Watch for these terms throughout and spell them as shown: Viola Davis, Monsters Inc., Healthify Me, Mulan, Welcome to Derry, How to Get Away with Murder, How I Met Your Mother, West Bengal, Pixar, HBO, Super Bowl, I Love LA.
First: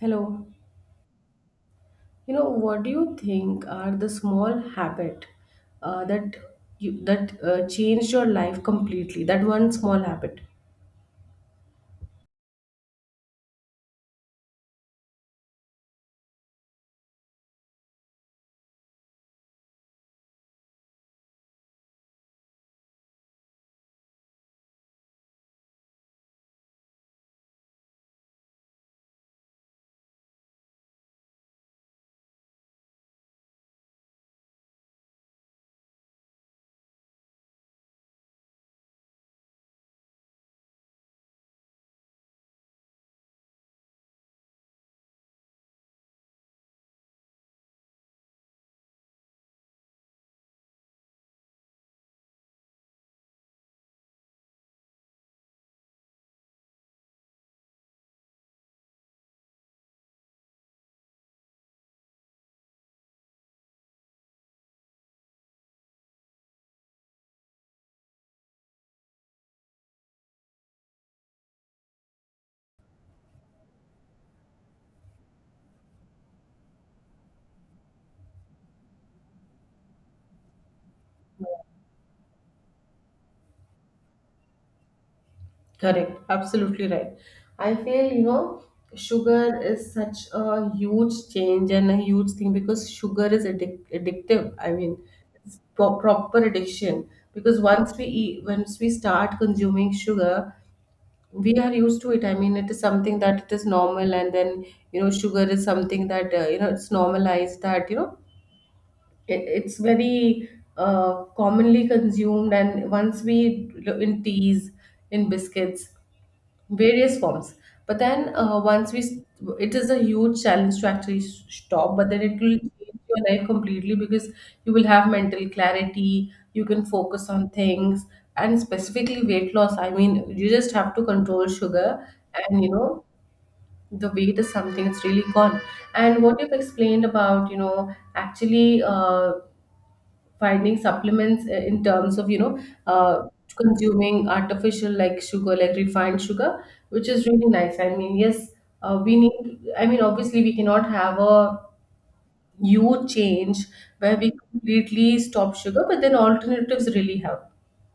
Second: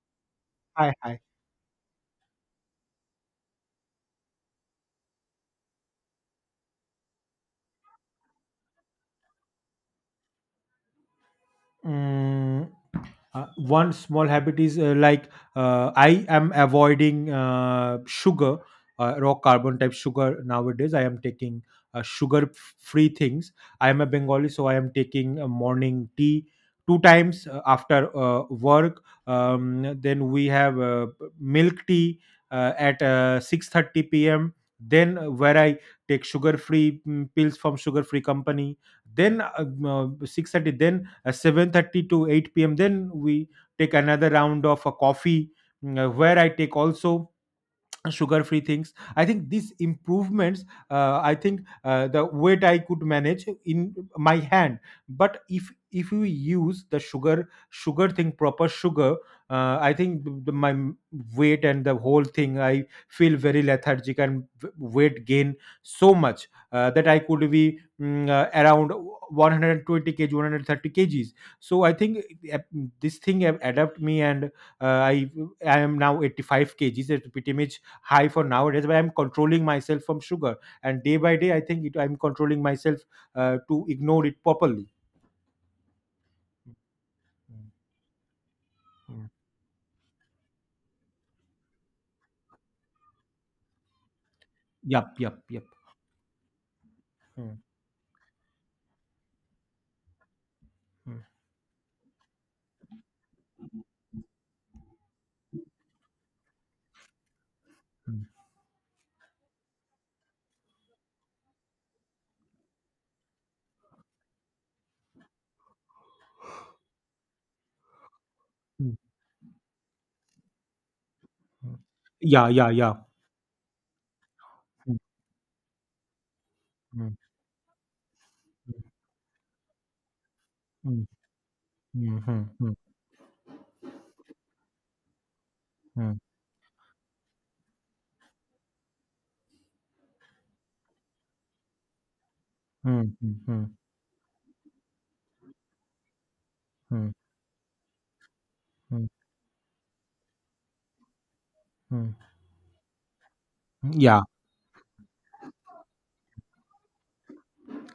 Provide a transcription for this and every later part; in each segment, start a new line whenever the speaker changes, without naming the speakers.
Hello.
Hi, hi.
You know, what do you think are the small habit that you that changed your life completely? That one small habit.
Mm, one small habit is I am avoiding sugar, raw carbon type sugar nowadays. I am taking sugar free things. I am a Bengali, so I am taking a morning tea two times after work. Then we have milk tea at 6:30 p.m. Then where I take sugar free pills from sugar free company. Then 6:30. Then 7:30 to 8 p.m. Then we take another round of a coffee, where I take also sugar free things. I think these improvements, I think the weight I could manage in my hand. But if you use the sugar thing, proper sugar, I think my weight and the whole thing, I feel very lethargic and weight gain so much, that I could be, around 120 kg, 130 kgs. So I think, uh, this thing have adapt me, and uh, i I am now 85 kgs at ptmh, high for nowadays, but I'm controlling myself from sugar. And day by day I think I'm controlling myself to ignore it properly.
Correct. Absolutely right.
Mm,
I feel, you know,
mm.
sugar is such a huge change and a huge thing because sugar is addictive. I mean,
Yep, yep,
it's
yep.
proper addiction
Mm,
because once we eat, once we start consuming sugar, we are used to it. I mean, it is something that it is normal. And then, you know, sugar is something that you know, it's normalized that you know
mm,
it's very commonly consumed. And once we in teas, in biscuits, various forms, but then
Mm, mm,
it is a huge challenge to actually
mm.
stop, but then it
Yeah,
will
yeah, yeah.
change your life completely because you will
Mm,
have mental clarity, you can
mm,
focus on things, and specifically weight loss. I mean, you just have to
mm,
control sugar
mm, mm,
and, you
mm,
know, the weight is something, it's really gone.
mm,
And what you've explained about, you know, actually finding supplements in terms of, you know,
mm,
uh,
mm, mm,
consuming artificial, like sugar, like refined sugar, which
mm,
is really nice. I mean, yes,
mm,
we need, I mean, obviously, we cannot have a
mm.
huge change where
Yeah.
we completely stop sugar, but then alternatives really help.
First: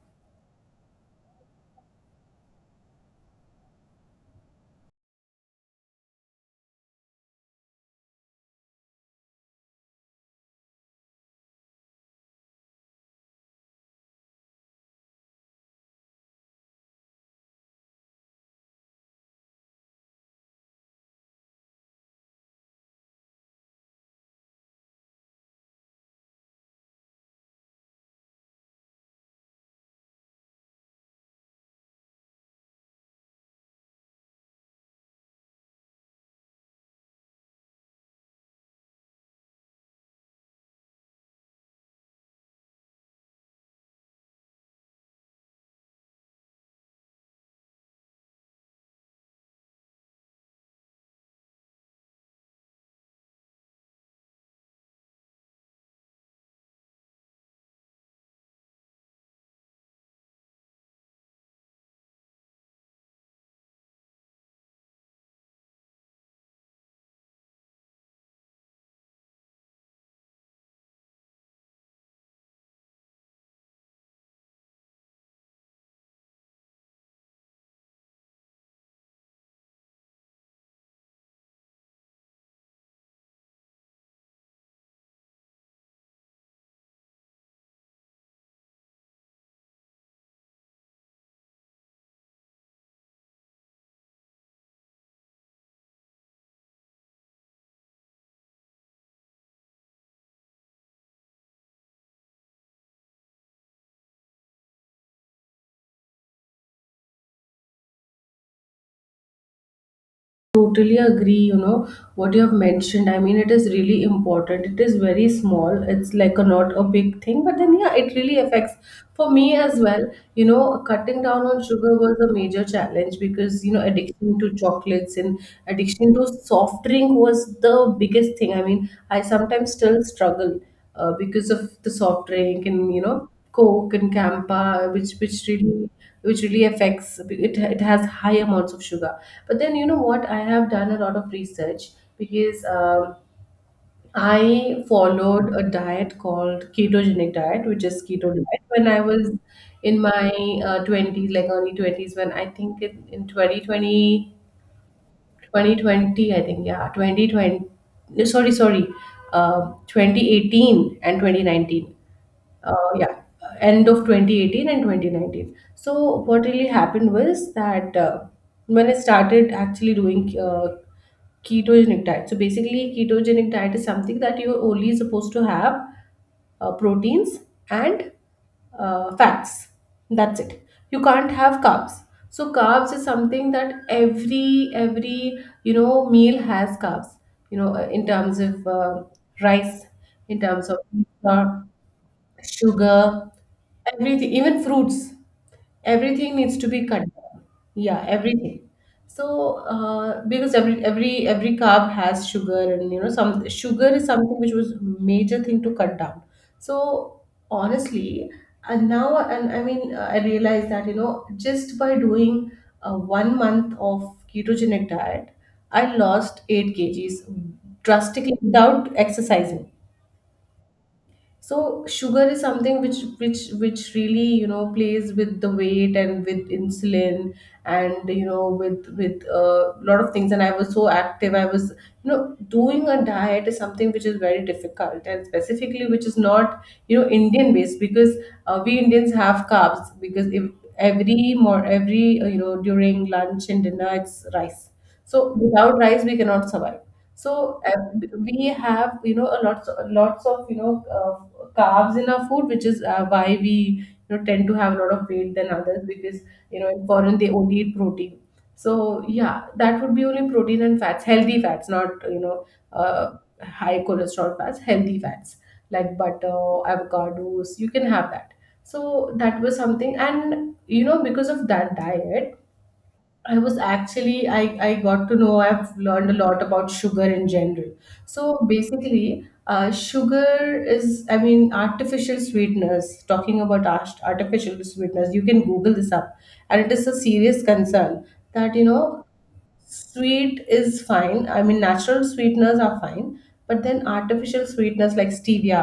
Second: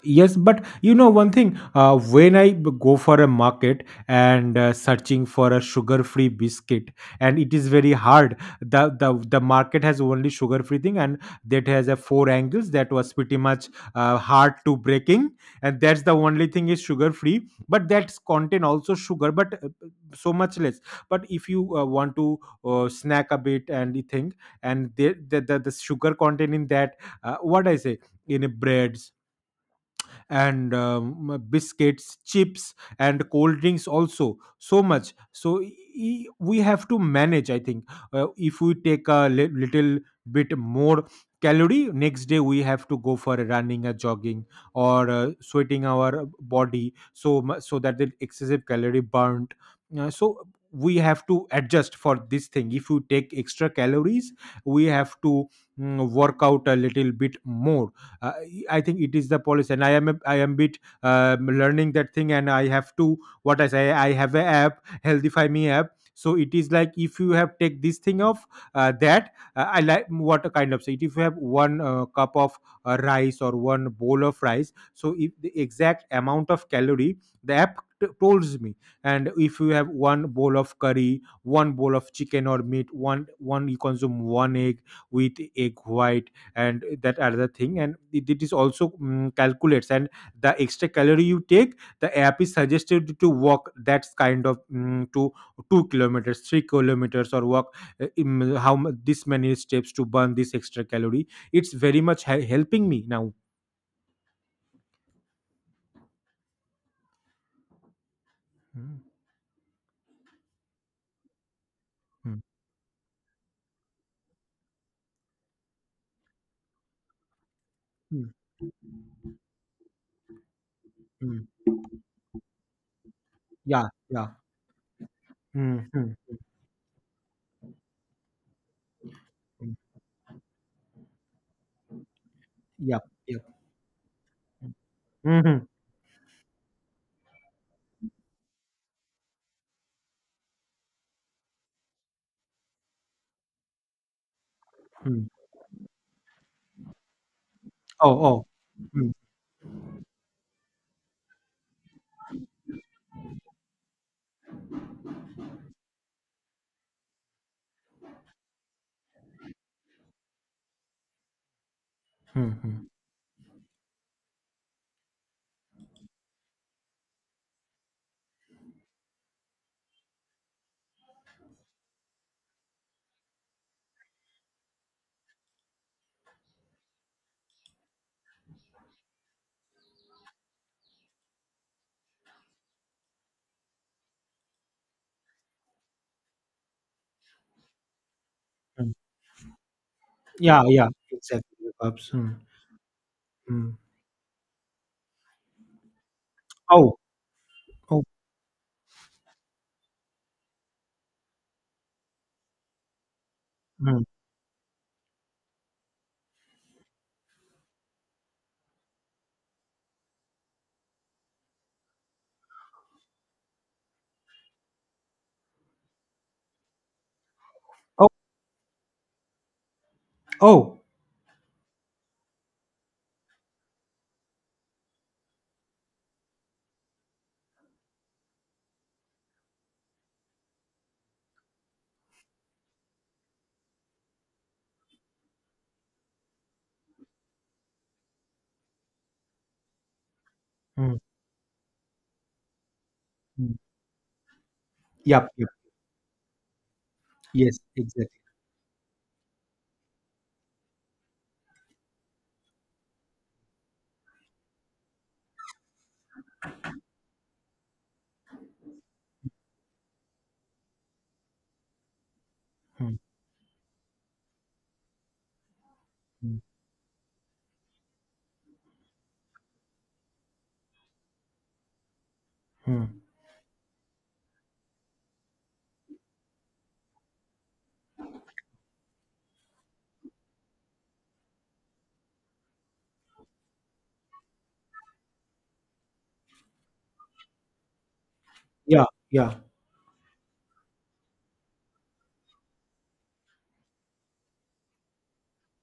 Yes, but you know one thing, when I go for a market and searching for a sugar-free biscuit, and it is very hard. The market has only sugar-free thing, and that has a four angles that was pretty much hard to breaking, and that's the only thing is sugar-free. But that's contain also sugar, but so much less. But if you want to snack a bit and you think, and the sugar content in that, what I say, in a breads and biscuits, chips, and cold drinks also so much. So we have to manage. I think, if we take a little bit more calorie, next day we have to go for a running, a jogging, or sweating our body, so so that the excessive calorie burnt. So we have to adjust for this thing. If you take extra calories, we have to, work out a little bit more. Uh, I think it is the policy, and I am bit learning that thing, and I have to, what I say. I have a app, Healthify Me app. So it is like, if you have take this thing of that I like what a kind of say. If you have one cup of rice, or one bowl of rice, so if the exact amount of calorie the app tells me, and if you have one bowl of curry, one bowl of chicken or meat, one one you consume one egg with egg white and that another thing, and it is also calculates. And the extra calorie you take, the app is suggested to walk, that's kind of to 2 kilometers, 3 kilometers, or walk how this many steps to burn this extra calorie. It's very much helping me now. Mm,
Totally agree. You know what
mm,
you have mentioned, I mean, it is really important. It is very small, it's like a not a big thing, but then yeah, it
mm,
really affects. For me as well, you know, cutting down
mm.
on sugar was a major challenge because, you know,
Yeah, yeah.
addiction to chocolates and
mm, mm,
addiction to soft drink was the biggest thing. I mean, I sometimes
mm.
still struggle because of the soft drink. And
Yeah,
you know,
yeah.
coke and campa, which
Mhm,
really, which really affects. It it, has high amounts of sugar. But then, you know what, I have done a lot of research because I
mm.
followed a diet called ketogenic diet, which is
Oh,
keto
oh.
diet, when I
Mm,
was in my 20s, like early 20s, when I think in twenty twenty, I think, yeah, 2020. No, sorry, 2018 and 2019.
mm, mm,
Yeah, End of 2018 and 2019. So what really happened was that when I started actually doing ketogenic diet. So basically, ketogenic diet is something that you're only supposed to have proteins and fats. That's it. You can't have carbs. So carbs is something that every, you know, meal has carbs. You know, in terms of
mm.
rice, in
Yeah,
terms of
yeah, exactly.
pizza,
Perhaps.
sugar,
Mm.
everything, even fruits, everything needs to be
Oh,
cut down.
oh.
Yeah, everything. So, because every carb has sugar, and you know, some sugar is
mm.
something which was major thing to cut down. So honestly, and now, and I mean, I realized that, you know, just by doing one month of ketogenic diet, I lost eight kgs drastically without exercising.
Oh.
So sugar is something which really, you know, plays with the weight and with insulin and, you know, with a lot of things. And I was so active, I was, you know, doing a diet is something which is very difficult, and specifically which is not, you know, Indian based. Because we Indians have carbs, because if
Mm,
every more every you know, during lunch
mm,
and dinner, it's rice.
yep,
So
yep.
without rice, we cannot survive.
Yes,
So
exactly.
we have, you know, a lots lots of, you know, carbs in our food, which is why we, you know, tend to have a lot of weight than others, because, you know, in foreign they only eat protein. So yeah, that would be only protein and fats, healthy fats, not, you know,
mm,
uh, high cholesterol fats. Healthy fats like
mm,
butter, avocados. You can have that. So that was something, and you know, because of that diet,
mm,
I was actually I I got to know, I've learned a lot about sugar in general. So basically, sugar is, I mean, artificial sweeteners. Talking about artificial sweeteners, you can Google this up, and it is a serious concern that, you
Yeah,
know,
yeah.
sweet is fine. I mean, natural sweeteners are fine, but then artificial sweeteners like stevia,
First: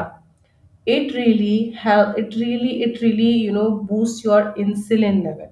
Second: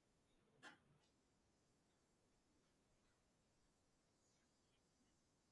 it really help it really it really, you know, boosts your insulin level.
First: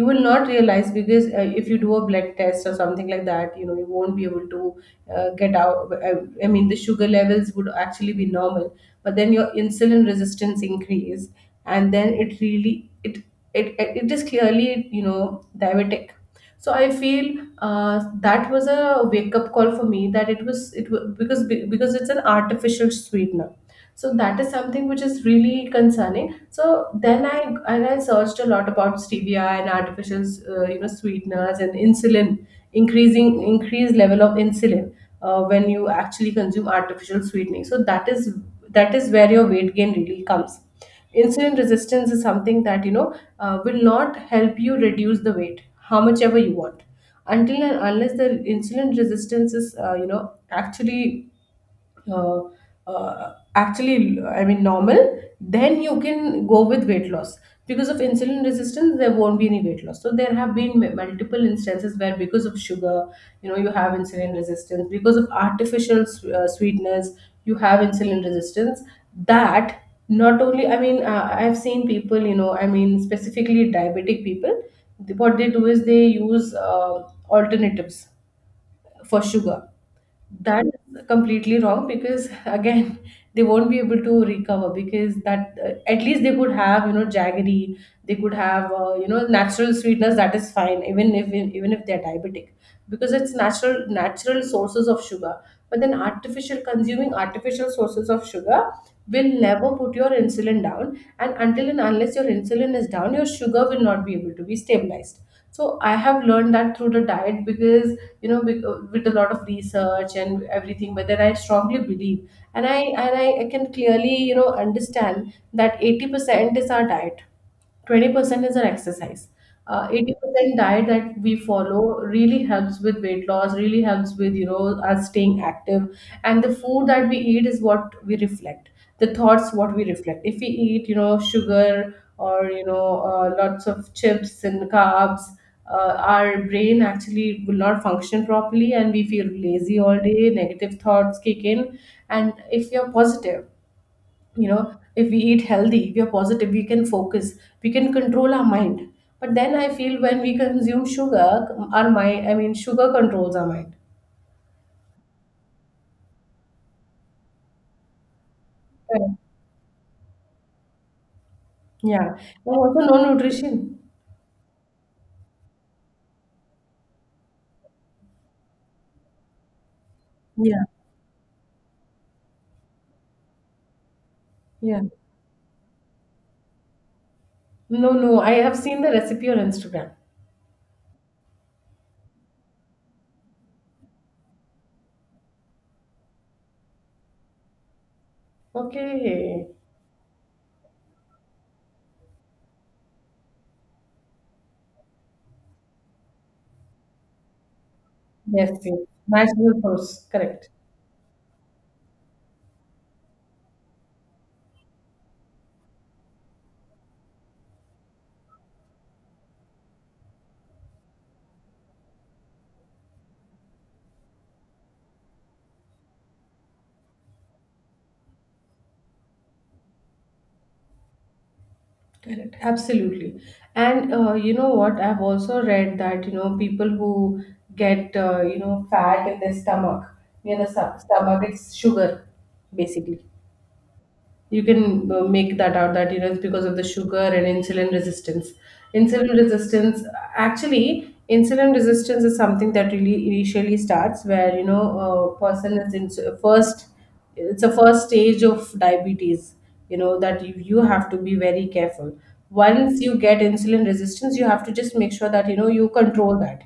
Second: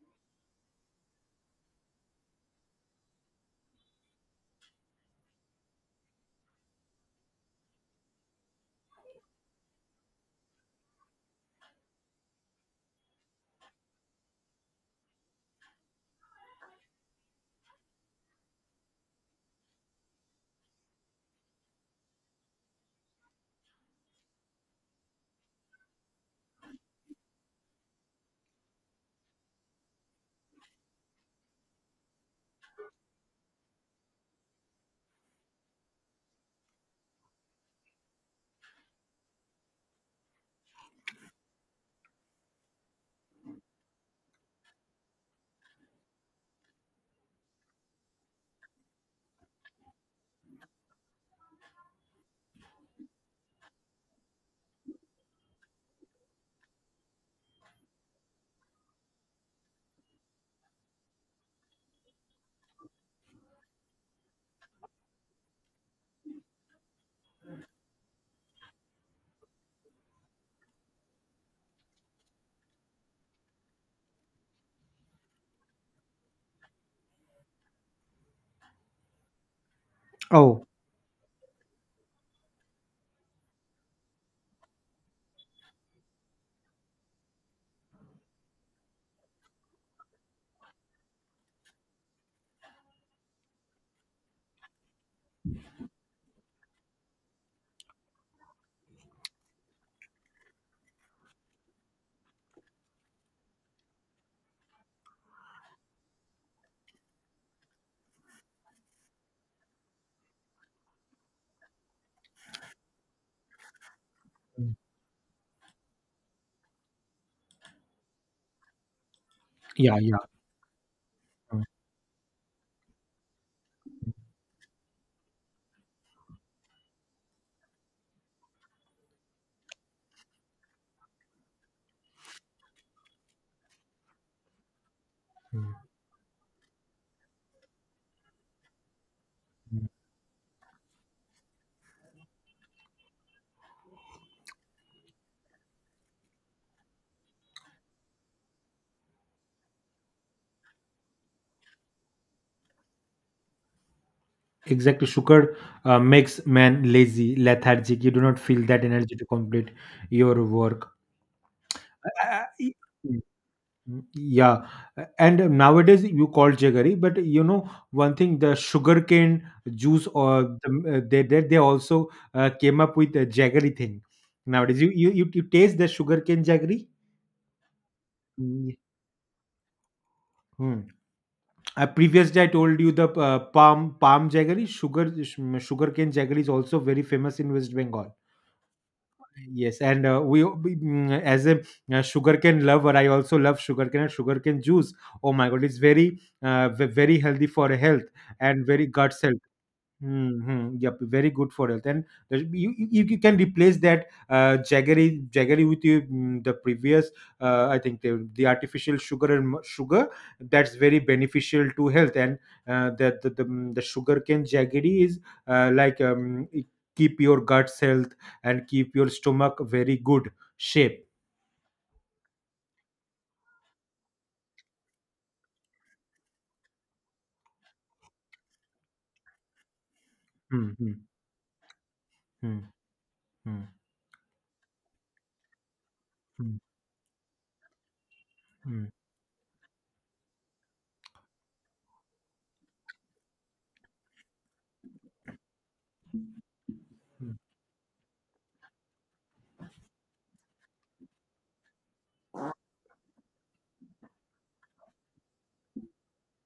You will not realize because if you do a blood test or something like that, you know, you won't be able to get out. I mean, the sugar levels would actually be normal, but then your insulin resistance increase, and then it really it it, it is clearly, you know, diabetic. So I feel that was a wake up call for me, that it was because it's an artificial sweetener. So that is something which is really concerning. So then I, and I searched a lot about stevia and artificial you know, sweeteners and insulin, increasing increased level of insulin, when you actually consume artificial sweetening. So that is, that is where your weight gain really comes. Insulin resistance is something that, you know, will not help you reduce the weight how much ever you want, until and unless the insulin resistance is, you know, actually, uh, actually, I mean, normal. Then you can go with weight loss, because of insulin resistance there won't be any weight loss. So there have been multiple instances where because of sugar, you know, you have insulin resistance. Because of artificial sweetness, you have insulin resistance. That, not only, I mean, I've seen people, you know, I mean, specifically diabetic people, what they do is they use alternatives for sugar.
Oh.
That's completely wrong because again they won't be able to recover. Because that, at least they could have, you know, jaggery. They could have, you know, natural sweetness, that is fine, even if, even if they're diabetic, because it's natural, natural sources of sugar. But then artificial, consuming artificial sources of sugar will never put your insulin down, and until and unless your insulin is down, your sugar will not be able to be stabilized. So I have learned that through the diet, because, you know, with a lot of research and everything. But then I strongly believe, and I, I can clearly, you know,
mm,
understand that 80% is our diet, 20% is our exercise.
yeah, yeah.
80% diet that we
mm,
follow really helps with weight loss, really helps with, you know, us staying active. And the food that we eat is what we reflect. The thoughts, what we reflect. If we eat, you know, sugar, or, you know, lots of chips and carbs,
mm,
our brain actually will not function properly and we feel lazy
mm.
all day, negative thoughts kick in. And if you're positive, you know, if we eat healthy, we are positive, we can focus, we can control our mind. But then I feel when we consume sugar, our mind, I mean, sugar controls our mind.
Exactly. Sugar makes man lazy, lethargic. You do not feel that energy
Correct.
to complete your work.
Yeah.
Uh,
And
mm,
also no nutrition.
yeah. And nowadays you call jaggery, but you know one thing: the sugarcane juice, or
Yeah,
they also came up with a jaggery thing.
yeah.
Nowadays, you taste the sugarcane jaggery?
No, no, I have seen the recipe on Instagram.
Hmm. Previous day I told you the palm palm jaggery, sugarcane jaggery is also very famous in West Bengal.
Okay.
Yes, and as a sugarcane lover, I also love sugarcane and sugarcane juice. Oh my god, it's very very healthy for health,
Yes,
and
yes.
very gut health.
Natural source, correct.
Mm-hmm. Yep, very good for health, and you can replace that jaggery, with the previous I think the artificial sugar and sugar, that's very beneficial to health. And the sugarcane jaggery is like it keep your guts health and keep your stomach very good shape.
Correct, absolutely. And you know what? I've also read that, you know, people who get, you know, fat in their stomach, near the
Mm-hmm.
stomach, it's sugar,
Mm-hmm.
basically. You can, make that out, that, you know, it's because of
Mm-hmm.
the sugar and insulin resistance.
Mm-hmm.
insulin resistance Actually, insulin resistance is something that really initially starts, where, you know, a person is in first, it's a first stage of diabetes, you know, that you have to be very careful. Once you get insulin resistance, you have to just make sure that, you know, you control that.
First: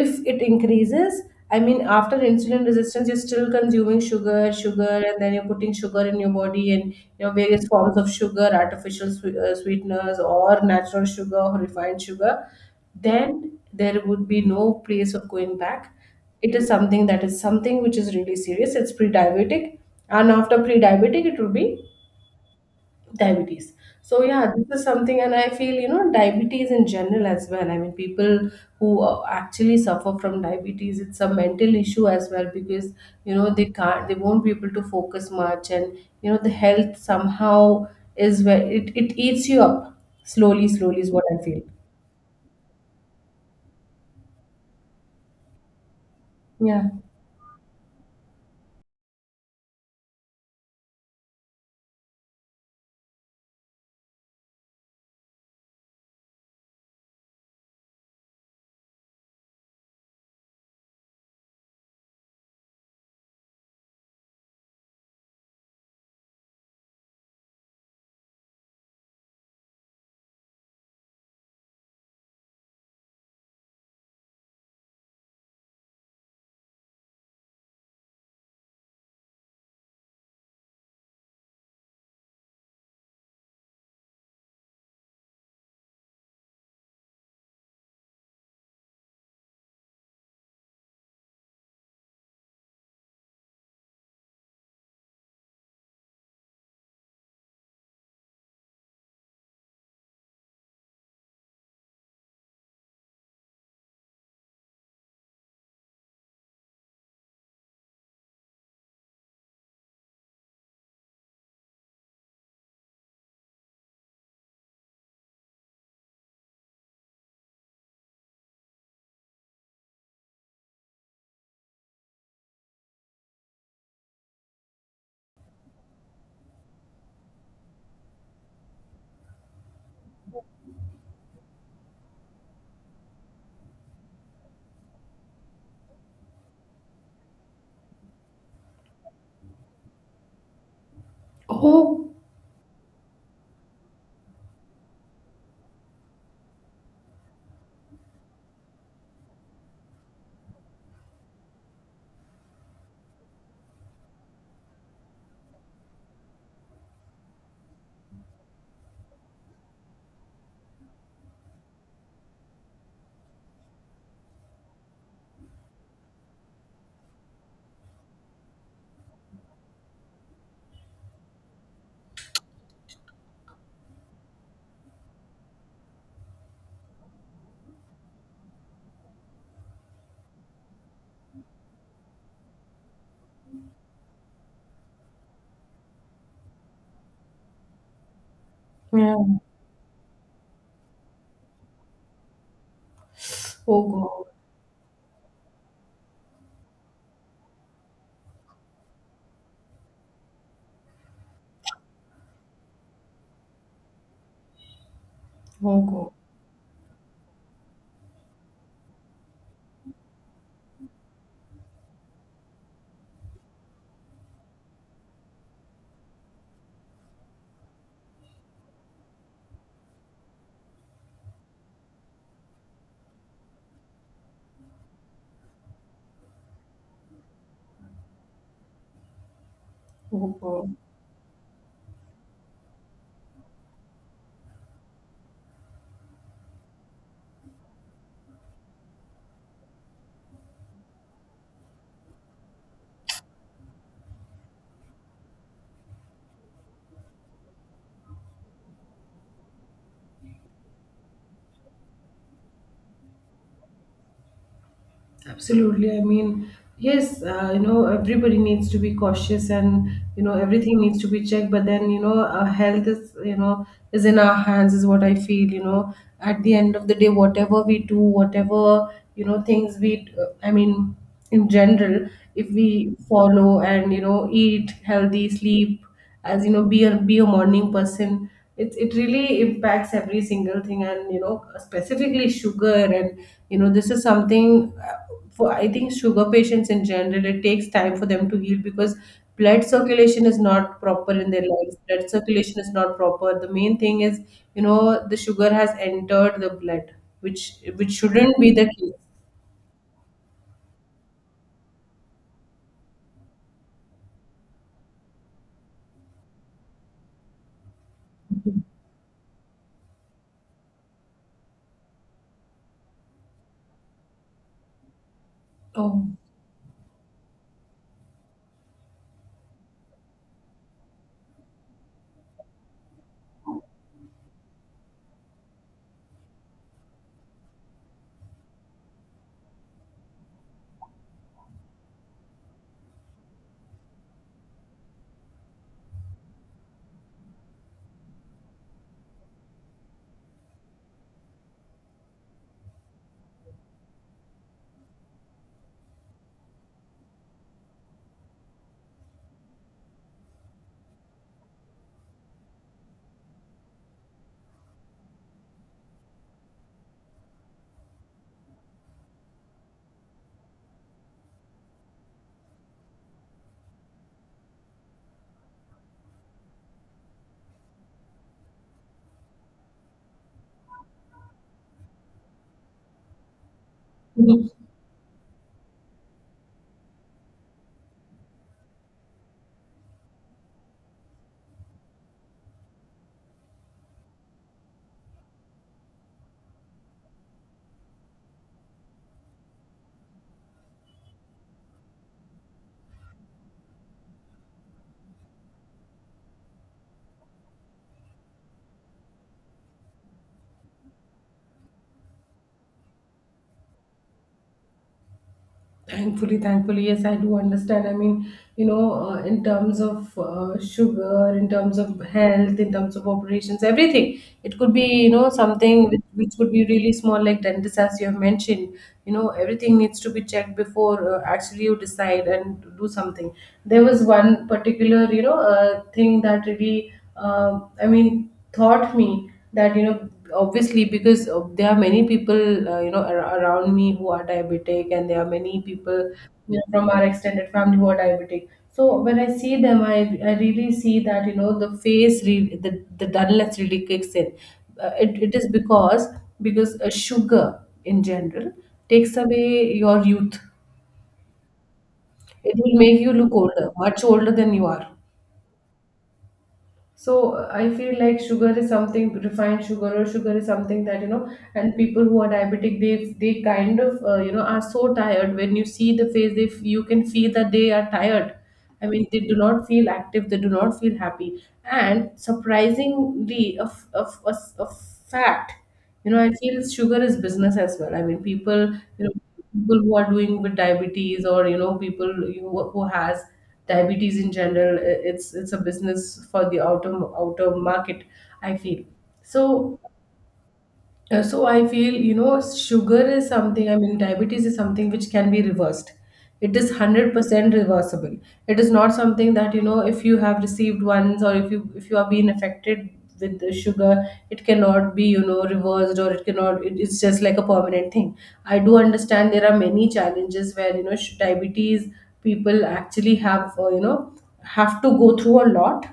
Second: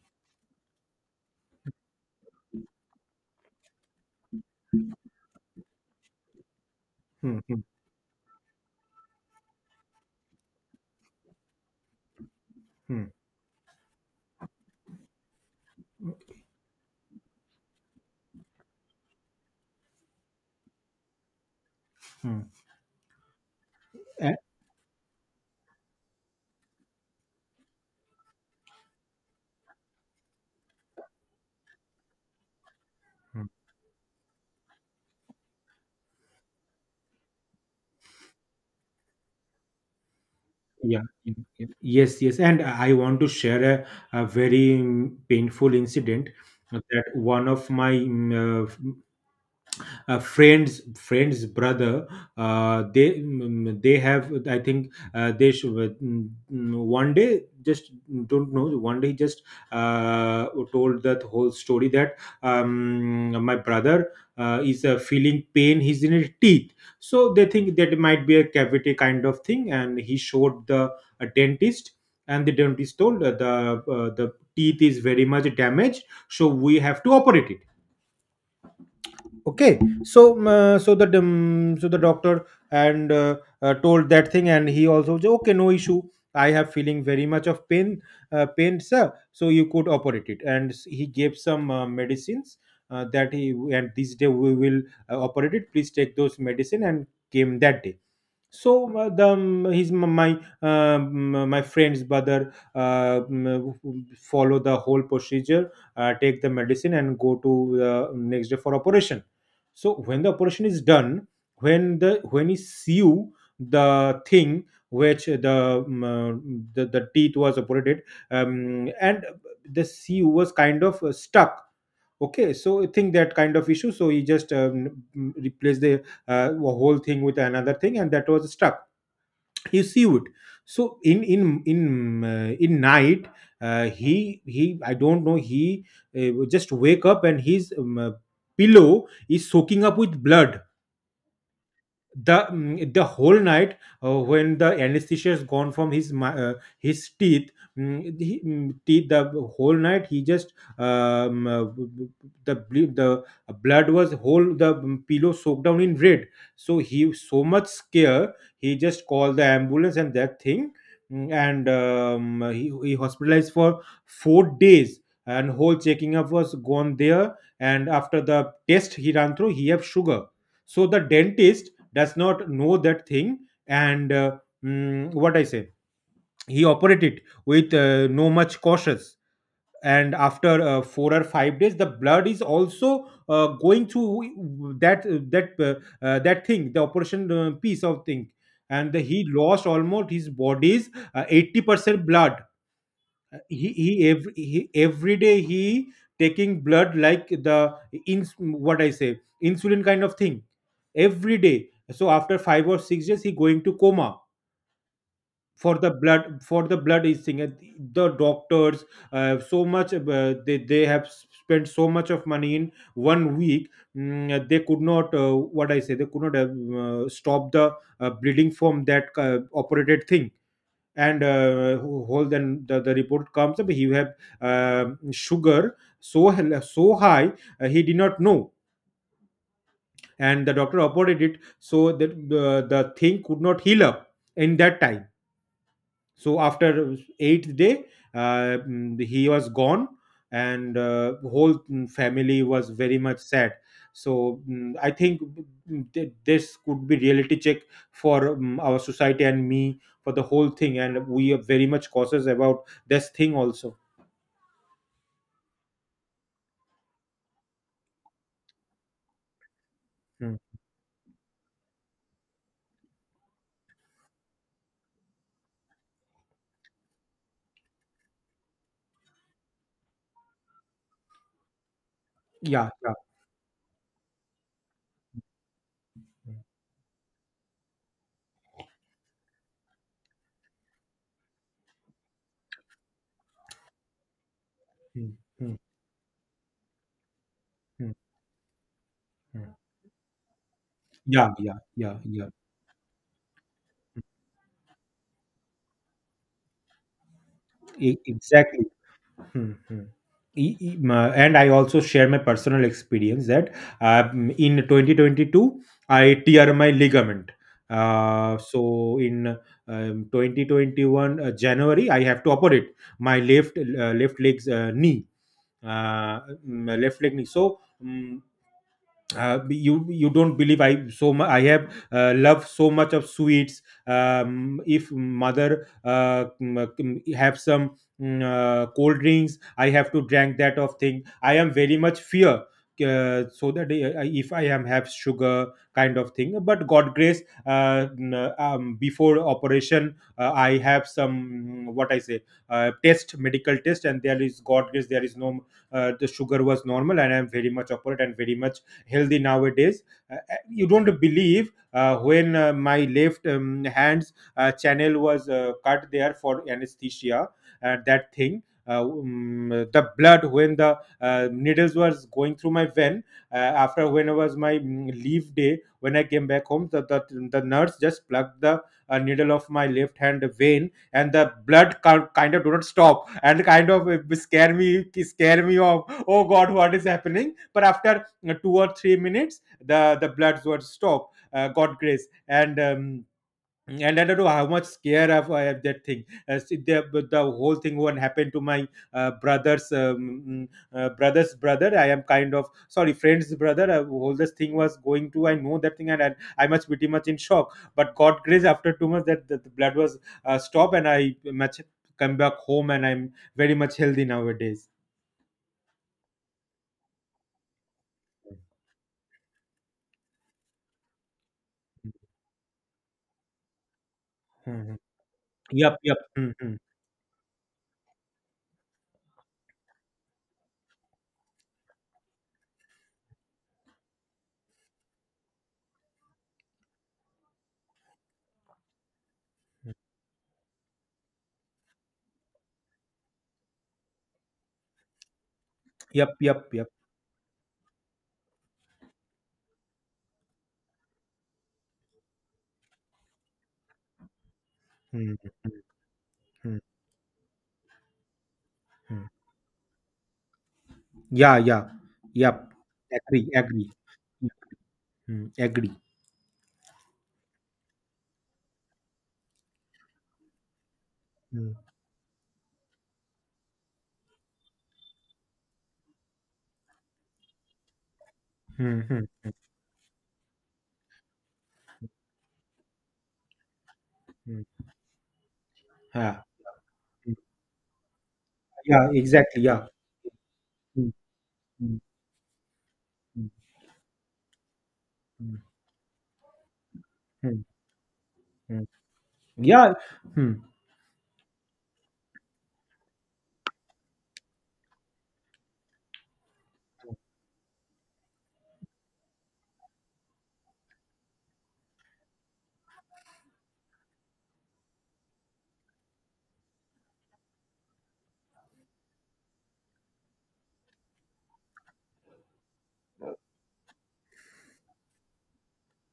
If it increases, I mean, after insulin resistance you're still consuming sugar, and then you're putting sugar in your body, and, you know,
Mm-hmm.
various forms of sugar, artificial sweeteners, or natural sugar, or refined sugar, then there would be no place of going back. It is something that is something which is really serious, it's pre-diabetic, and after pre-diabetic it will be
Mm-hmm.
diabetes. So yeah, this is something, and I feel, you know, diabetes in general as well, I mean, people who actually suffer from diabetes, it's a mental issue as well, because, you know, they can't, they won't be able to focus much, and, you know, the health somehow is where it eats you up slowly, slowly,
Yeah,
is what
yeah,
I feel.
yeah. Yes, yes. And I want to share a very painful incident,
Yeah.
that one of my friends brother, they have I think they should mm, mm, one day just, don't know, one day just told that whole story that my brother is feeling pain, he's in his teeth. So they think that it might be a cavity kind of thing, and he showed the a dentist. And the dentist told the teeth is very much damaged, so we have to operate it. Okay, so so the doctor and told that thing, and he also said, okay, no issue, I have feeling very much of pain, pain sir, so you could operate it. And he gave some medicines, that he and this day we will operate it, please take those medicine. And came that day. So the his my my friend's brother, follow the whole procedure, take the medicine and go to the next day for operation. So when the operation is done, when the when he sew the thing, which the teeth was operated, and the sew was kind of stuck. Okay, so I think that kind of issue, so he just replaced the whole thing with another thing and that was stuck, you see it. So in night, he I don't know, he just wake up and his pillow is soaking up with blood,
Oh.
the whole night, when the anesthesia is gone from his his teeth, the whole night he just um, uh, b- b- b- the ble- the blood was whole, pillow soaked down in red. So he was so much scare, he just called the ambulance and that thing. He hospitalized for 4 days, and whole checking up was gone there. And after the test he ran through, he have sugar. So the dentist does not know that thing, and what I say, he operated with no much cautious. And after 4 or 5 days, the blood is also going through that uh, that thing, the operation piece of thing. And
Yeah.
he lost almost his body's 80% blood.
Oh god.
He, every day he taking blood like the ins, what I say, insulin kind of thing, every day. So after 5 or 6 days he going to coma, for
Oh
the
god.
blood, for the blood is thing. And the doctors they have spent so much of money in one week, they could not what I say, they could not stop the bleeding from that operated thing. And then the report comes up, he have sugar so so high, he did not know.
Oh
And the
god.
doctor operated it, so that the thing could not heal up in that time. So after eighth day, he was gone. And family was very much sad. So I think, this could be reality check for our society and me, for the whole thing, and we are very much cautious about this thing also.
Absolutely. I mean, yes, you know, everybody needs to be cautious, and, you know,
Mm.
everything needs to be checked. But then, you know, our health is, you know, is in our hands, is what I feel, you know. At the end of the day, whatever we do, whatever, things we, I mean, in general, if
Yeah, yeah.
we follow and, eat healthy, sleep,
Mm,
as you know be a morning person. It really impacts every single thing. And specifically sugar. And this is something
mm,
for
mm,
I think sugar patients in general, it takes
mm,
time for them to heal, because
mm.
blood circulation is not proper in
Yeah,
their
yeah,
lives.
yeah,
Blood
yeah.
circulation is not proper. The main thing
Hmm,
is, you know, the sugar has entered the blood, which shouldn't be the
Exactly.
case.
Mhm. And I also share my personal experience, that in 2022 I tear my ligament. So in 2021 January I have to operate my left left leg's knee,
Oh.
uh, left leg knee. You don't believe I I have love so much of sweets. If mother have some cold drinks, I have to drink that of thing. I am very much fear, so that if I am have sugar kind of thing. But god grace, before operation I have some what I say, test, medical test, and there is god grace, there is no the sugar was normal, and I am very much operate and very much healthy nowadays. You don't believe, when my left hand's channel was cut there for anesthesia and that thing. The blood, when the needles was going through my vein, after when it was my leave day, when I came back home, the nurse just plugged the needle of my left hand vein, and the blood kind of do not stop and kind of scare me scare me off. Oh god, what is happening? But after 2 or 3 minutes, the bloods were stopped, god grace. And and I don't know how much scare of I have that thing. See, the, but the whole thing one happened to my brother's mm, brother's brother. I am kind of sorry, friend's brother. Whole this thing was going to. I know that thing, and I must pretty much in shock. But God grace, after 2 months, that the blood was stopped, and I much come back home, and I'm very much healthy nowadays.
Thankfully, yes, I do understand. I mean, in terms of sugar, in terms of health, in terms of operations, everything. It could
Mhm.
be,
Yep,
something
yep,
which could
mhm.
be really small, like dentist, as you have mentioned. Everything needs to be checked before actually you decide and do something. There was one particular, thing that really, I mean, taught me that obviously, because there are many people, around me, who are diabetic. And there are many people,
Yep, yep, yep.
from our extended family, who are diabetic. So when I see them, I really see that the face, the dullness really kicks in. uh,
Hmm.
it, it is
Hmm.
because
Hmm.
sugar in general
Mm.
takes away your youth.
Yeah, yeah, yep.
It will make you
Agree,
look older,
agree.
much
Hmm.
older than you are.
Agree.
So I feel like sugar is something. Refined sugar or sugar is something that,
Hmm.
and people who are diabetic, they kind of, are so tired. When you see the face, you can feel that they are tired.
Hmm.
I
Hmm.
mean, they do not feel active. They do not feel happy. And surprisingly, of a,
Mm.
a fact,
Yeah,
I feel sugar
mm,
is business as well. I mean, people
yeah,
you know
exactly. Yeah.
people who are doing with
Hmm.
diabetes. Or
Hmm.
people who has
Hmm.
diabetes in general. It's a business for the outer
Hmm. Mm,
outer market, I
mm.
feel.
Yeah.
So
Hmm.
I feel, sugar is something. I mean, diabetes is something which can be reversed. It is 100% reversible. It is not something that, if you have received once, or if you are being affected with the sugar, it cannot be, reversed. Or it cannot, it's just like a permanent thing. I do understand there are many challenges where, diabetes people actually have, have to go through a lot.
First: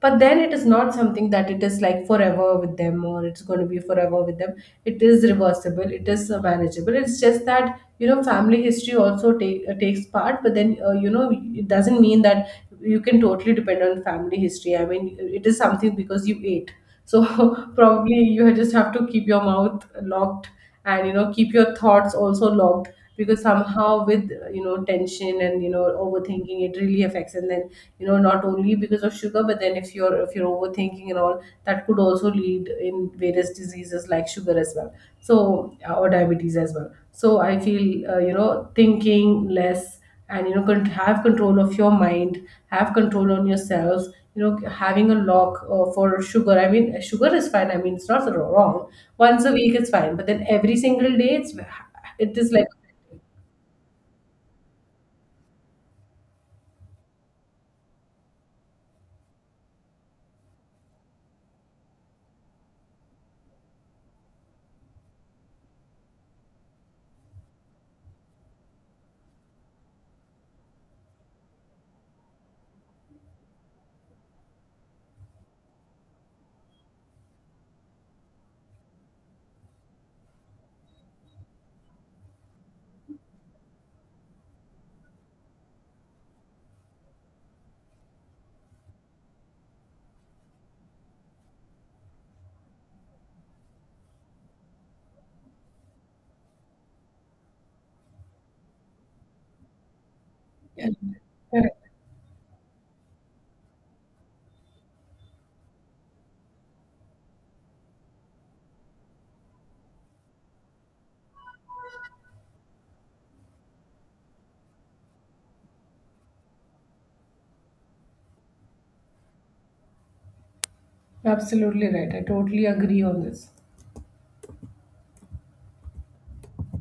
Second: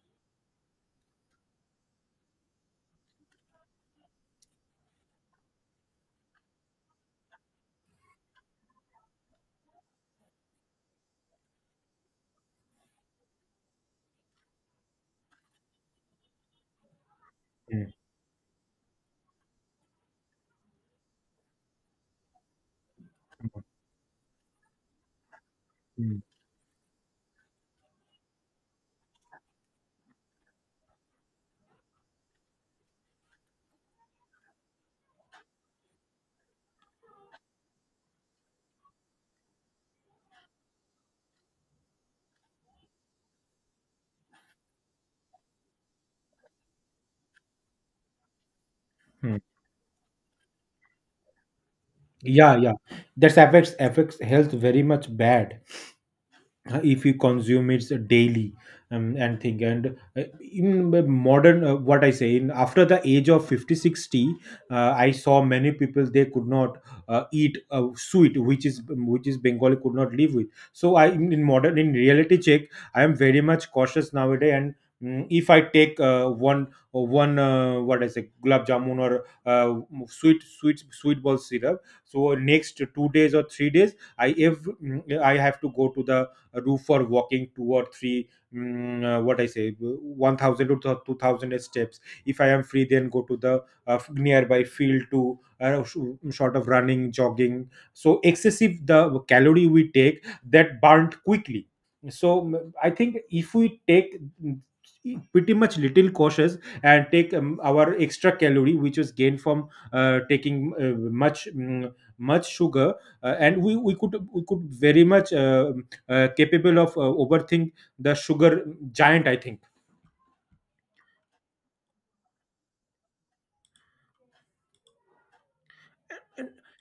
But then it is not something that it is like forever with them, or it's going to be forever with them. It is reversible. It is manageable. It's just that, you know, family history also takes part. But then, you know, it doesn't mean that you can totally depend on family history. I mean, it is something because you ate. So
Hmm.
probably you just have to keep your mouth locked, and keep your thoughts also logged. Because
Hmm.
somehow with tension and
Mm,
overthinking, it really affects. And then, not only because of sugar, but then if you're, if you're overthinking and all, that could also lead in various diseases like sugar as well. So, or diabetes as well. So I feel, thinking less and can have control of your mind. Have control on yourself. Having a lock for sugar. I mean, sugar is fine. I mean, it's not wrong.
mm.
Once a week, it's fine. But then every single day, it is
Yeah,
like.
yeah. That affects health very much bad if you consume it daily. And thing, and In the modern, what I say, in after the age of 50, 60, 60, I saw many people, they could not eat sweet, which is bengali, could not live with. So I in modern, in reality check, I am very much cautious nowadays. And if I take one what I say, gulab jamun or uh, sweet ball syrup, so next 2 days or 3 days, I if I have to go to the a roof for walking two or three what I say, 1,000 to 2,000 steps. If I am free, then go to the nearby field to sort of running, jogging, so excessive the calorie we take that
Yeah,
burnt quickly.
correct.
So I think if we take mm, pretty much little cautious and take our extra calorie which was gained from taking much much sugar, and we could very much capable of overthink the sugar giant, I think.
Absolutely right, I totally agree on this.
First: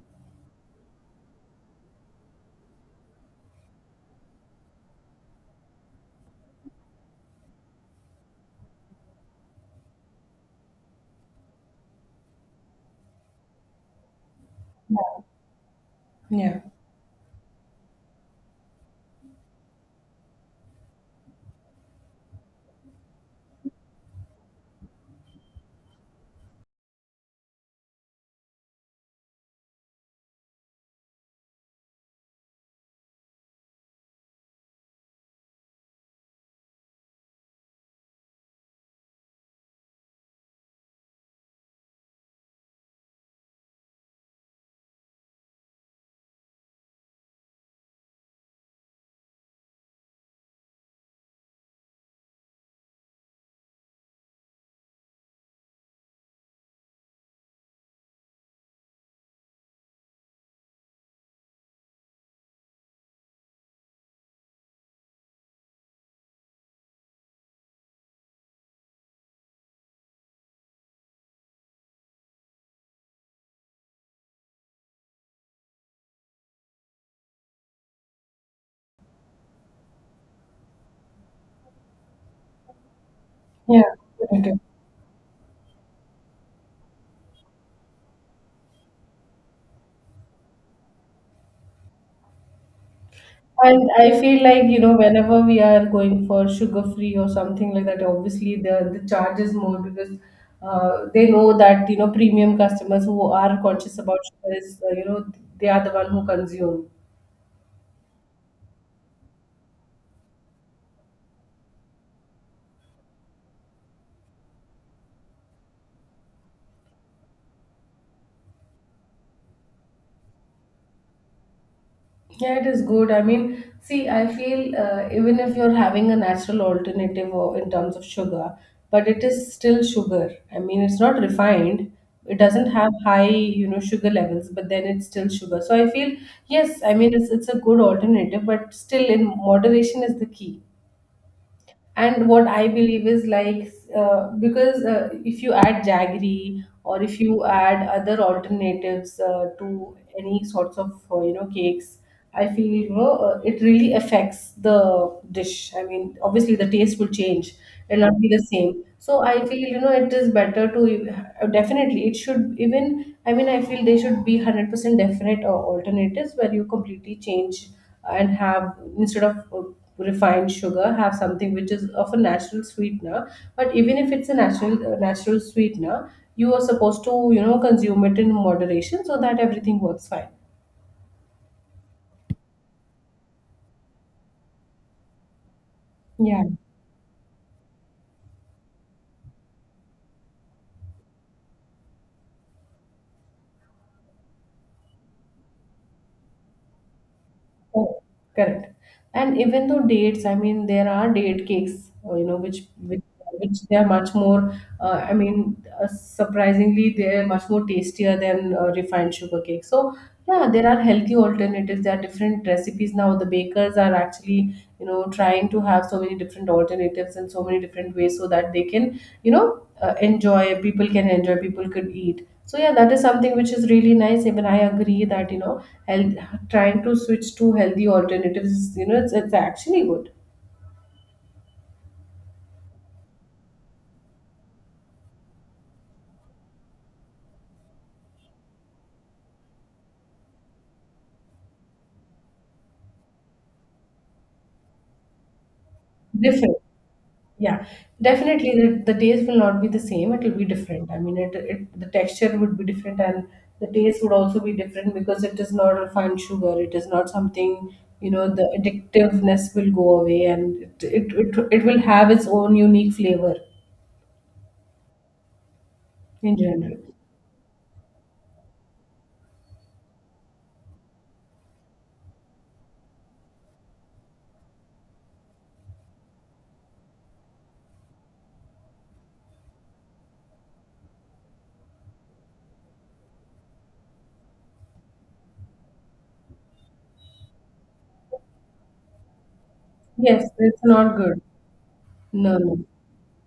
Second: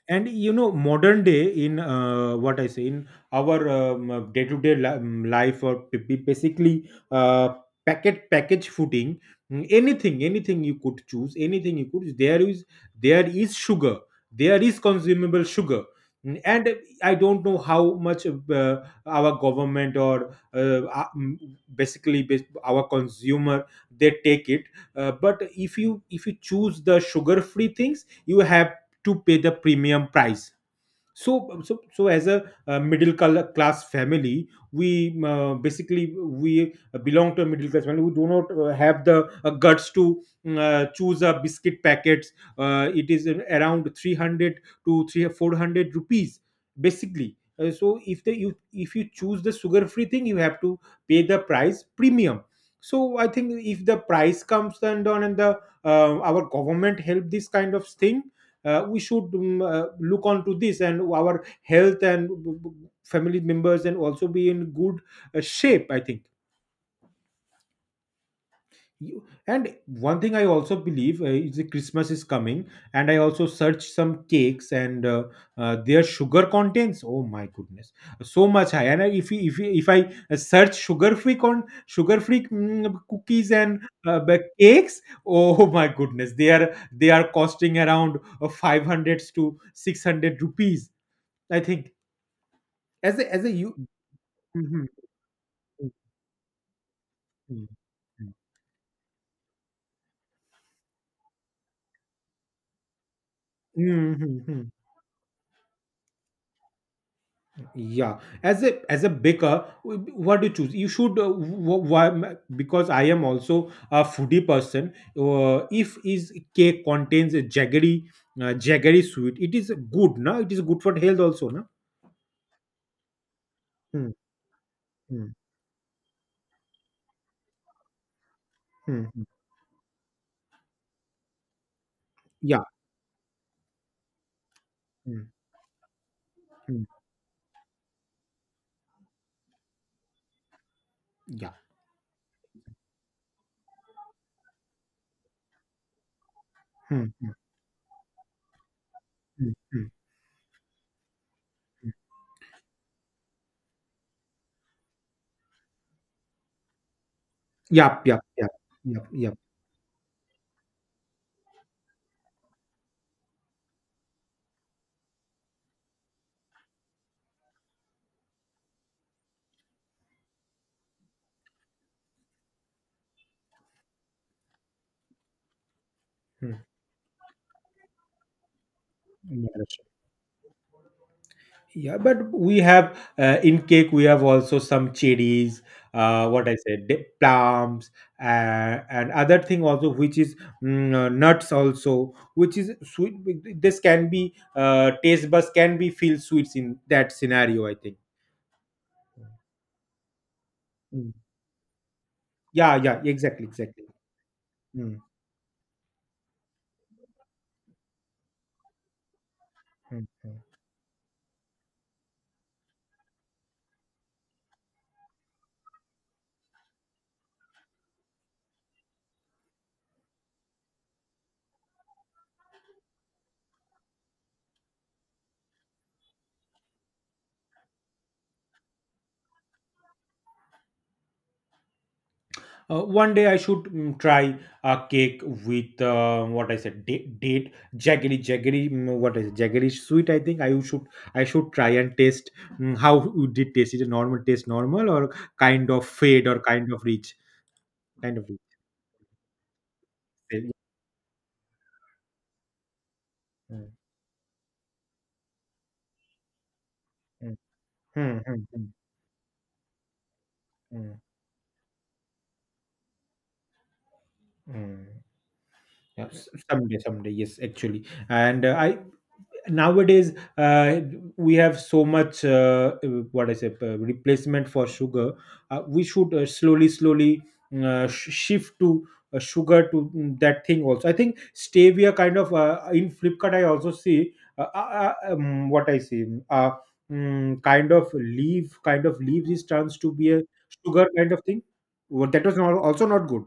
And you know, modern day in, what I say, in our day-to-day life, or basically packet package footing, anything you could choose, anything you could, there is, there is sugar, there is consumable sugar. Mm,
Yeah,
and I don't know how much our government or basically our consumer, they take it. But if you, if you choose the sugar free things, you have to pay the premium price. So so as a, uh, middle class family, we basically we belong to a middle class family, we do not have the guts to choose a biscuit packets, it is around 300 to three 400 rupees, basically. So if the you, if you choose the sugar free thing, you have to pay the price premium. So I think if the price comes down and the our government help this kind of thing, we should look onto this, and our health, and family members, and also be in good shape, I think. You- and one thing I also believe, is the christmas is coming, and I also searched some cakes, and their sugar contents, oh my goodness, so much high. And if I search sugar free con sugar free cookies and
yeah.
cakes, oh my goodness, they are, they are costing around 500 to 600 rupees, I think, as a, as a you.
And I feel like,
Mhm,
whenever we are
mhm,
going for sugar free or
mhm,
something like that,
mhm.
obviously the, charge is more, because they know that, premium customers who are conscious about
Mhm,
sugar
mhm.
is, they are the one who consume.
Yeah, as a, as a baker, what do you choose? You should, because I am also a foodie person. If is cake contains a jaggery, jaggery sweet, it is good na? It is good for health also na?
Yeah, it is good. I mean, see,
Mm,
I feel
mm,
even if you're having a natural alternative or in terms of sugar, but
mm,
it
mm.
is still sugar. I mean, it's not refined. It
Yeah.
doesn't have high, sugar levels, but then it's still
Mm,
sugar. So I feel, yes,
mm,
I mean, it's a good alternative, but still in moderation is the key.
yeah.
And what I believe is like, because, if you add jaggery or
Mm,
if
mm,
you add other alternatives,
mm, mm.
to any sorts of, cakes, I feel, it really affects the dish. I mean, obviously the taste will change. It'll
Yep,
not
yep,
be the
yep,
same.
yep,
So
yep.
I feel, it is better to, definitely, it should. Even, I mean, I feel they should be 100% definite alternatives where you completely change and have, instead of refined sugar, have something which is of a natural sweetener. But even if it's a natural sweetener, you are supposed to consume it in moderation, so that
Mm.
everything works fine.
Yeah, but we have in cake we have also some cherries,
Yeah.
what I said, the plums, and other thing also which is nuts also, which is sweet. This can be, taste buds can be feel sweets in that scenario, I think.
Oh, correct. And even though dates, I mean, there are
Mm.
date cakes, which
Yeah,
which
yeah, exactly,
which they are
exactly.
much more.
Mm,
I mean, surprisingly, they are much more tastier than refined sugar cake. So
mm, mm.
yeah, there are healthy alternatives. There are different recipes now. The bakers are actually, trying to have so many different alternatives and so many different ways, so that they can, enjoy people can enjoy, people could eat. So yeah, that is something which is really nice. Even I agree that, health, trying to switch to healthy alternatives is, it's actually good.
One day I should try a cake with, what I said, date, date, jaggery what is it, jaggery sweet, I think I should, I should try and taste, how would it taste? Is it normal, taste normal, or kind of fade, or
Different.
kind of rich?
Yeah,
Kind of rich.
definitely the, taste will not be the same. It will be
Yeah.
different. I mean, it the texture would be different. And the
Mm,
taste would also be different, because it is not refined sugar. It is not
mm,
something.
mm, mm,
The
mm,
addictiveness will go away. And it
mm,
it, it, it will have its own unique flavor
mm. Yeah, s-
in general.
someday, someday, yes, actually. And I nowadays, uh, we have so much what I say, replacement for sugar. We should slowly shift to sugar to, that thing also, I think stevia kind of, in flipkart I also see, what I see, uh, kind of leaf, kind of leaves is turns to be a
Yes, it's
sugar
not
kind
good.
of thing. Well, that was
No,
not,
no.
also not good.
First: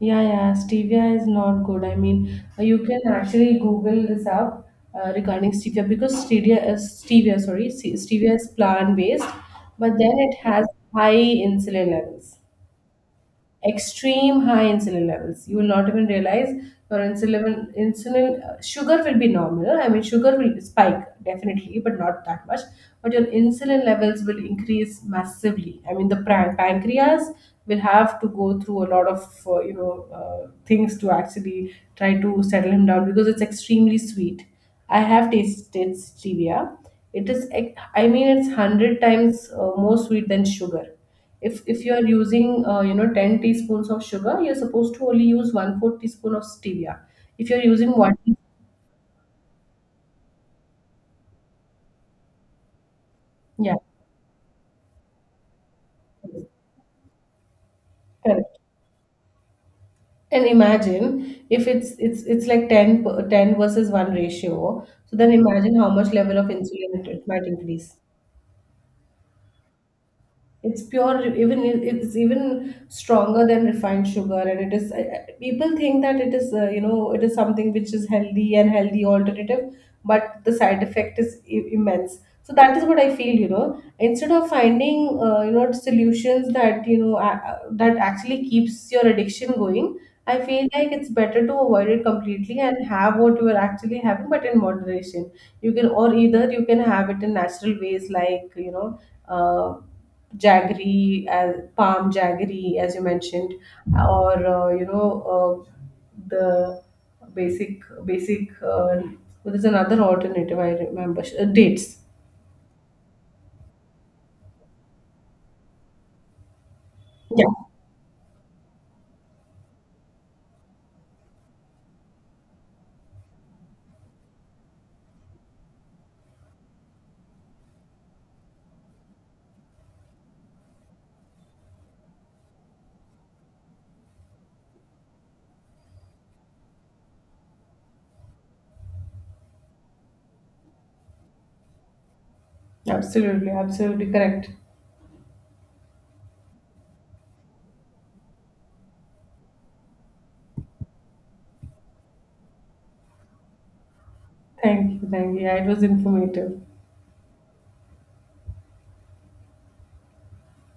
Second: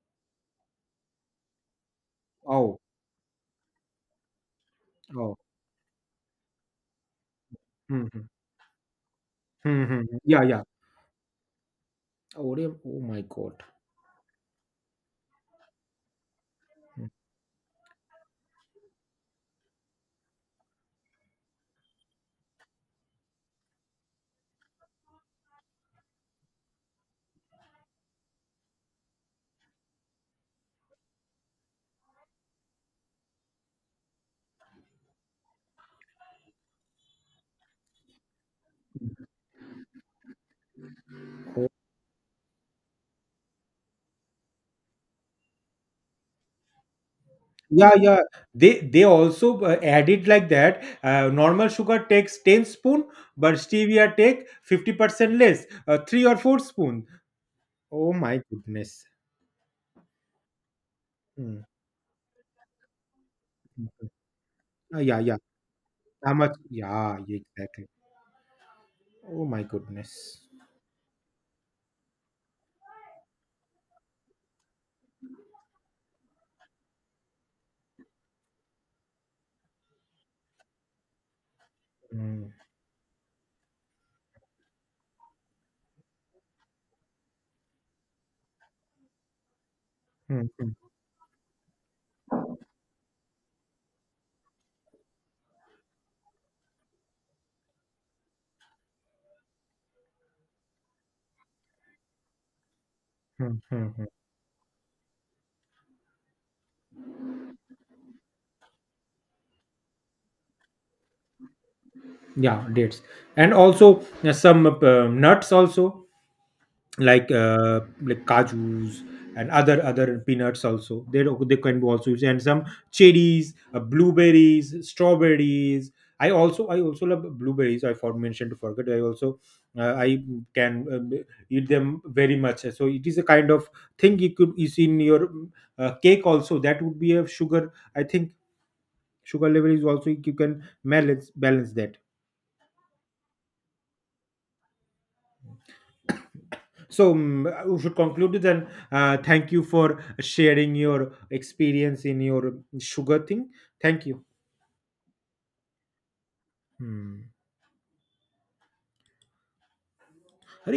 Yeah, yeah, stevia is not good. I mean, you
Oh.
can actually Google this up,
Oh.
regarding stevia. Because sorry,
Hmm, hmm.
stevia is plant-based.
Hmm,
But
hmm, hmm.
then it
Yeah, yeah.
has high insulin levels,
Oh, oh my god.
extreme high insulin levels. You will not even realize your insulin sugar will be normal. I mean, sugar will spike definitely, but not that much. But your insulin levels will increase massively. I mean, the pancreas will have to go through a lot of things to actually try to settle him down, because it's extremely sweet. I have tasted stevia. I mean, it's 100 times more sweet than sugar. If you are using, 10 teaspoons of sugar, you're supposed to only use 1/4 teaspoon of stevia. If you're using
Yeah,
one.
yeah, they also added like that, normal sugar takes 10 spoon, but
Yeah,
stevia take 50% less, 3 or 4 spoon. Oh my
correct.
goodness.
And imagine,
Mm,
if it's like 10
mm,
versus
mm.
1 ratio. So
Yeah,
then
yeah.
imagine how much
How
level of
much,
insulin it,
yeah,
it
yeah,
might
exactly.
increase.
Oh my goodness.
It's pure, even it's even stronger than refined sugar, and it is. People think that it is, it is something which is healthy and healthy alternative. But the side effect is immense. So
Mm,
that is what I feel. Instead of finding, solutions that, that actually keeps your addiction going. I
mm,
feel like
mm,
it's better to avoid it completely and have what you are actually having, but in moderation. You can, or either you can have it in natural ways, like. Uh, jaggery as palm jaggery, as you
mm,
mentioned.
mm, mm.
Or uh, the basic well, there's another alternative I remember, dates.
Yeah, dates, and also some nuts also, like,
Yeah.
like kajus and other peanuts also, they can be also used. And some cherries, blueberries, strawberries. I also, I also love blueberries. I for mentioned to forget, I also, I can eat them very much. So it is a kind of thing you could is in your cake also, that would be a sugar, I think, sugar level is also you can balance that.
Absolutely, absolutely correct.
So we should conclude this, and thank you for sharing your experience in your sugar thing. Thank you.
Thank you, thank you. Yeah, it was informative.
Hmm. अरे